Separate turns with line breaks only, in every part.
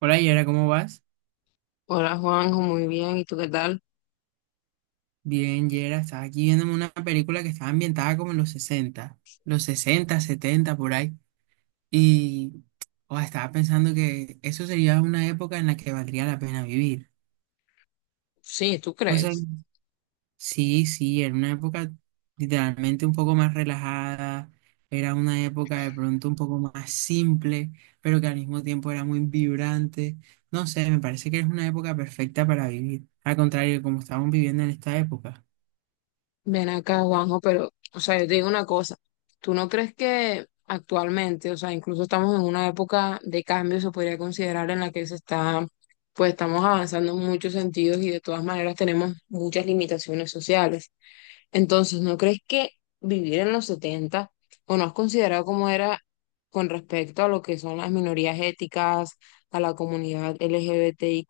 Hola Yera, ¿cómo vas?
Hola Juanjo, muy bien. ¿Y tú qué tal?
Bien, Yera, estaba aquí viéndome una película que estaba ambientada como en los 60, 70 por ahí. Y oh, estaba pensando que eso sería una época en la que valdría la pena vivir.
Sí, ¿tú
No sé,
crees?
sí, sí, era una época literalmente un poco más relajada, era una época de pronto un poco más simple, pero que al mismo tiempo era muy vibrante. No sé, me parece que es una época perfecta para vivir. Al contrario, de como estamos viviendo en esta época.
Ven acá, Juanjo, pero, o sea, yo te digo una cosa. ¿Tú no crees que actualmente, o sea, incluso estamos en una época de cambio, se podría considerar en la que se está, pues estamos avanzando en muchos sentidos y de todas maneras tenemos muchas limitaciones sociales? Entonces, ¿no crees que vivir en los 70 o no has considerado cómo era con respecto a lo que son las minorías éticas, a la comunidad LGBTIQ+,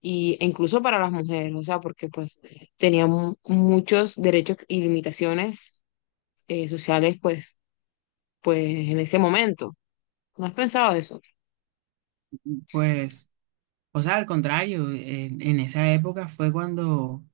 y, e incluso para las mujeres, o sea, porque pues tenían muchos derechos y limitaciones sociales pues, pues en ese momento. ¿No has pensado eso?
Pues, o sea, al contrario, en esa época fue cuando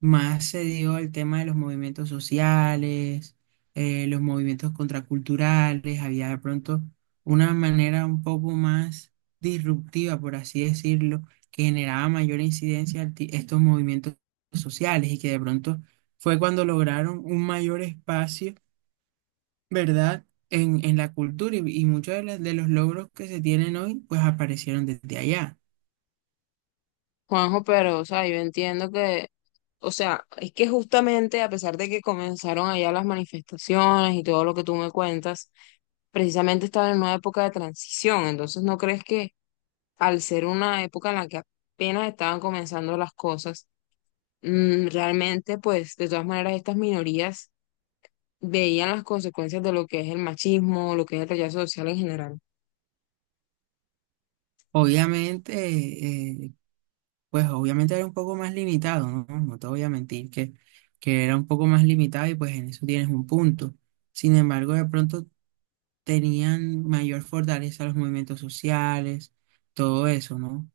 más se dio el tema de los movimientos sociales, los movimientos contraculturales, había de pronto una manera un poco más disruptiva, por así decirlo, que generaba mayor incidencia estos movimientos sociales y que de pronto fue cuando lograron un mayor espacio, ¿verdad? En la cultura y muchos de los logros que se tienen hoy, pues aparecieron desde allá.
Juanjo, pero, o sea, yo entiendo que, o sea, es que justamente a pesar de que comenzaron allá las manifestaciones y todo lo que tú me cuentas, precisamente estaba en una época de transición. Entonces, ¿no crees que al ser una época en la que apenas estaban comenzando las cosas, realmente pues de todas maneras estas minorías veían las consecuencias de lo que es el machismo, lo que es el rechazo social en general?
Obviamente, eh, pues obviamente era un poco más limitado, ¿no? No te voy a mentir que era un poco más limitado y pues en eso tienes un punto. Sin embargo, de pronto tenían mayor fortaleza los movimientos sociales, todo eso, ¿no?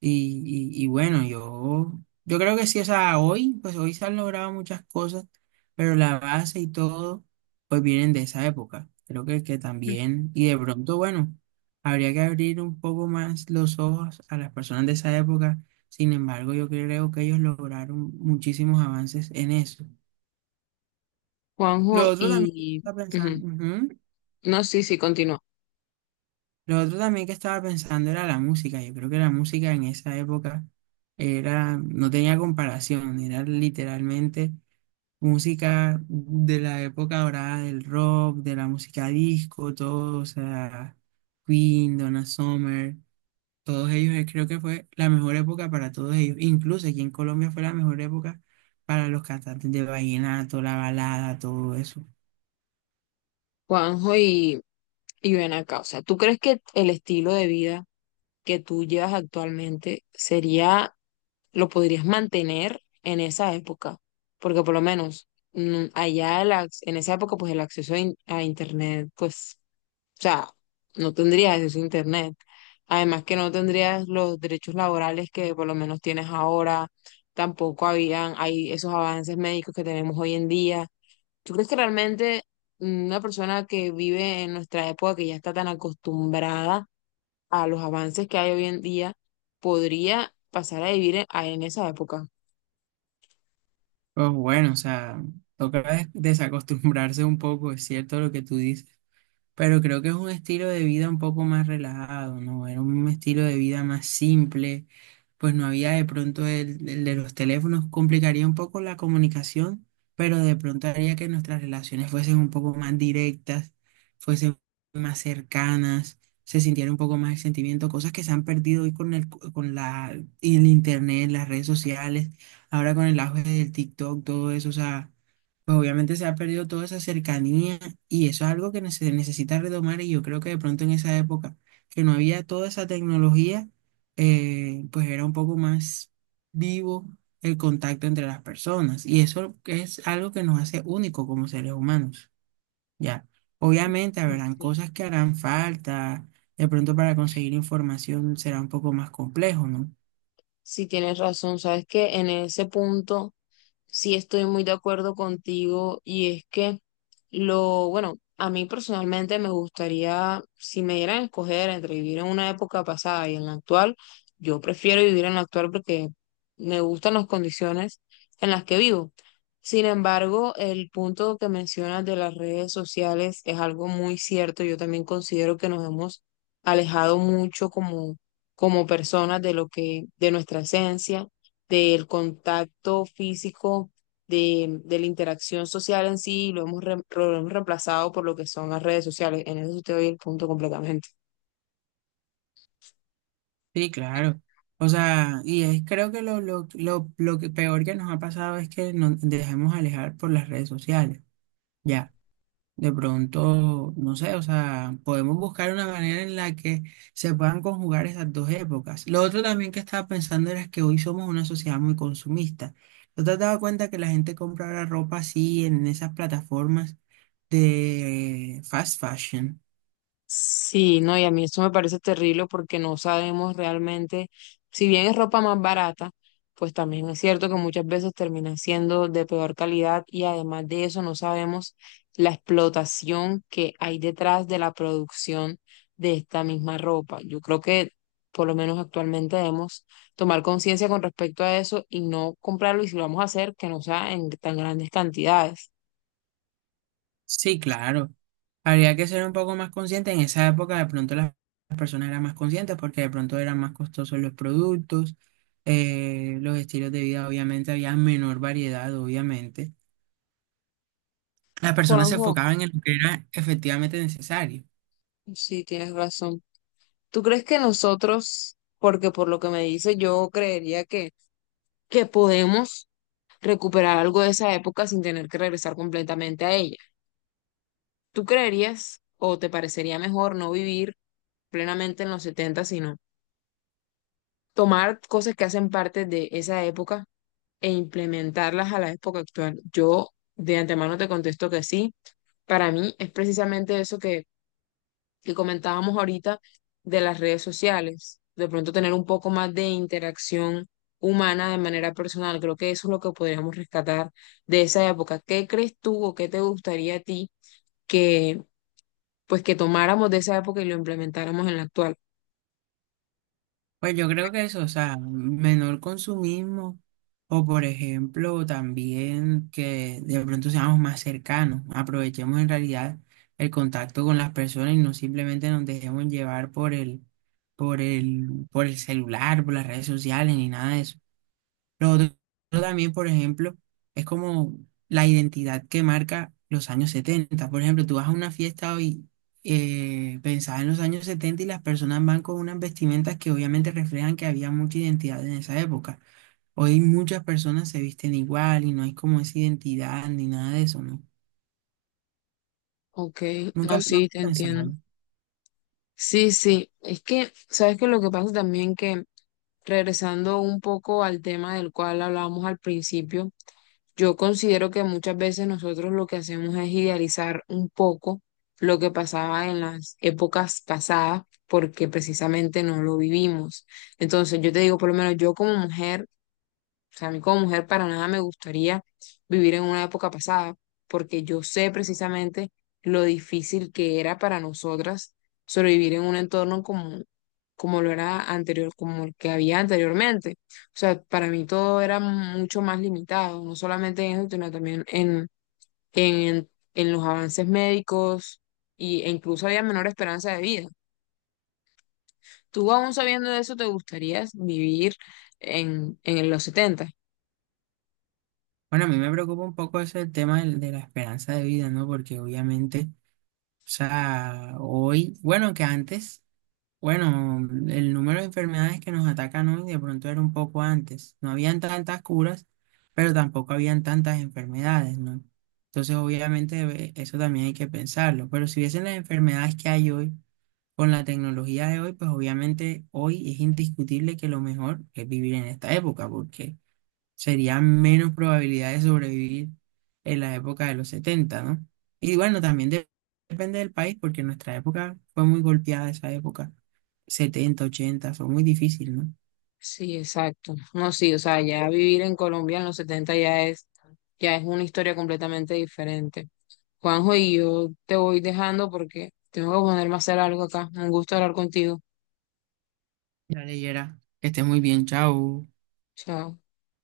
Y bueno, yo creo que sí, o sea, hoy, pues hoy se han logrado muchas cosas, pero la base y todo, pues vienen de esa época. Creo que también, y de pronto, bueno, habría que abrir un poco más los ojos a las personas de esa época. Sin embargo, yo creo que ellos lograron muchísimos avances en eso.
Juanjo,
Lo otro también que
y...
está
Ujú.
pensando, ujú.
No, sí, sí, continúa.
Lo otro también que estaba pensando era la música. Yo creo que la música en esa época era, no tenía comparación, era literalmente música de la época dorada del rock, de la música disco, todo, o sea, Queen, Donna Summer, todos ellos, creo que fue la mejor época para todos ellos. Incluso aquí en Colombia fue la mejor época para los cantantes de vallenato, la balada, todo eso.
Juanjo, y ven acá, o sea, ¿tú crees que el estilo de vida que tú llevas actualmente sería, lo podrías mantener en esa época? Porque por lo menos allá en esa época, pues el acceso a, a internet, pues, o sea, no tendrías acceso a internet. Además que no tendrías los derechos laborales que por lo menos tienes ahora, tampoco habían, hay esos avances médicos que tenemos hoy en día. ¿Tú crees que realmente una persona que vive en nuestra época, que ya está tan acostumbrada a los avances que hay hoy en día, podría pasar a vivir en, en esa época?
Pues bueno, o sea, toca desacostumbrarse un poco, es cierto lo que tú dices. Pero creo que es un estilo de vida un poco más relajado, ¿no? Era un estilo de vida más simple, pues no había de pronto el de los teléfonos, complicaría un poco la comunicación, pero de pronto haría que nuestras relaciones fuesen un poco más directas, fuesen más cercanas, se sintiera un poco más el sentimiento, cosas que se han perdido hoy con el, con la, y el internet, las redes sociales, ahora con el auge del TikTok, todo eso, o sea, pues obviamente se ha perdido toda esa cercanía y eso es algo que se necesita retomar, y yo creo que de pronto en esa época que no había toda esa tecnología, pues era un poco más vivo el contacto entre las personas. Y eso es algo que nos hace únicos como seres humanos, ¿ya? Obviamente habrán
Sí.
cosas que harán falta, de pronto para conseguir información será un poco más complejo, ¿no?
Sí, tienes razón, sabes que en ese punto sí estoy muy de acuerdo contigo y es que lo, bueno, a mí personalmente me gustaría. Si me dieran a escoger entre vivir en una época pasada y en la actual, yo prefiero vivir en la actual porque me gustan las condiciones en las que vivo. Sin embargo, el punto que mencionas de las redes sociales es algo muy cierto. Yo también considero que nos hemos alejado mucho como personas, de lo que, de nuestra esencia, del contacto físico, de la interacción social en sí, y lo hemos, lo hemos reemplazado por lo que son las redes sociales. En eso te doy el punto completamente.
Sí, claro. O sea, y es, creo que lo que peor que nos ha pasado es que nos dejemos alejar por las redes sociales. Ya. De pronto, no sé, o sea, podemos buscar una manera en la que se puedan conjugar esas dos épocas. Lo otro también que estaba pensando era que hoy somos una sociedad muy consumista. ¿No te has dado cuenta que la gente compra ahora ropa así en esas plataformas de fast fashion?
Sí, no, y a mí eso me parece terrible porque no sabemos realmente, si bien es ropa más barata, pues también es cierto que muchas veces termina siendo de peor calidad y además de eso no sabemos la explotación que hay detrás de la producción de esta misma ropa. Yo creo que por lo menos actualmente debemos tomar conciencia con respecto a eso y no comprarlo, y si lo vamos a hacer, que no sea en tan grandes cantidades.
Sí, claro. Habría que ser un poco más consciente. En esa época de pronto las personas eran más conscientes porque de pronto eran más costosos los productos, los estilos de vida, obviamente, había menor variedad, obviamente. La persona se
Juanjo,
enfocaba en lo que era efectivamente necesario.
sí, tienes razón. ¿Tú crees que nosotros, porque por lo que me dice, yo creería que podemos recuperar algo de esa época sin tener que regresar completamente a ella? ¿Tú creerías o te parecería mejor no vivir plenamente en los 70, sino tomar cosas que hacen parte de esa época e implementarlas a la época actual? Yo de antemano te contesto que sí. Para mí es precisamente eso que comentábamos ahorita de las redes sociales, de pronto tener un poco más de interacción humana de manera personal. Creo que eso es lo que podríamos rescatar de esa época. ¿Qué crees tú o qué te gustaría a ti que pues que tomáramos de esa época y lo implementáramos en la actual?
Pues yo creo que eso, o sea, menor consumismo, o por ejemplo también que de pronto seamos más cercanos, aprovechemos en realidad el contacto con las personas y no simplemente nos dejemos llevar por el celular, por las redes sociales ni nada de eso. Lo otro también, por ejemplo, es como la identidad que marca los años setenta. Por ejemplo, tú vas a una fiesta hoy pensada en los años 70 y las personas van con unas vestimentas que obviamente reflejan que había mucha identidad en esa época. Hoy muchas personas se visten igual y no hay como esa identidad ni nada de eso, ¿no?
Ok,
Nunca
no,
lo no lo
sí, te
he pensado.
entiendo.
¿No?
Sí, sí, es que, ¿sabes qué? Lo que pasa también que, regresando un poco al tema del cual hablábamos al principio, yo considero que muchas veces nosotros lo que hacemos es idealizar un poco lo que pasaba en las épocas pasadas porque precisamente no lo vivimos. Entonces, yo te digo, por lo menos yo como mujer, o sea, a mí como mujer para nada me gustaría vivir en una época pasada, porque yo sé precisamente lo difícil que era para nosotras sobrevivir en un entorno como, como lo era anterior, como el que había anteriormente. O sea, para mí todo era mucho más limitado, no solamente en eso, sino también en, en los avances médicos y, e incluso había menor esperanza de vida. ¿Tú aún sabiendo de eso te gustaría vivir en los setenta?
Bueno, a mí me preocupa un poco ese tema de la esperanza de vida, ¿no? Porque obviamente, o sea, hoy, bueno, que antes. Bueno, el número de enfermedades que nos atacan hoy de pronto era un poco antes. No habían tantas curas, pero tampoco habían tantas enfermedades, ¿no? Entonces, obviamente, eso también hay que pensarlo. Pero si viesen las enfermedades que hay hoy, con la tecnología de hoy, pues obviamente hoy es indiscutible que lo mejor es vivir en esta época, porque sería menos probabilidad de sobrevivir en la época de los setenta, ¿no? Y bueno, también depende del país, porque nuestra época fue muy golpeada, esa época 70 80 fue muy difícil, ¿no?
Sí, exacto. No, sí, o sea, ya vivir en Colombia en los 70 ya es una historia completamente diferente. Juanjo, y yo te voy dejando porque tengo que ponerme a hacer algo acá. Un gusto hablar contigo.
Ya leyera. Que esté muy bien, chao.
Chao.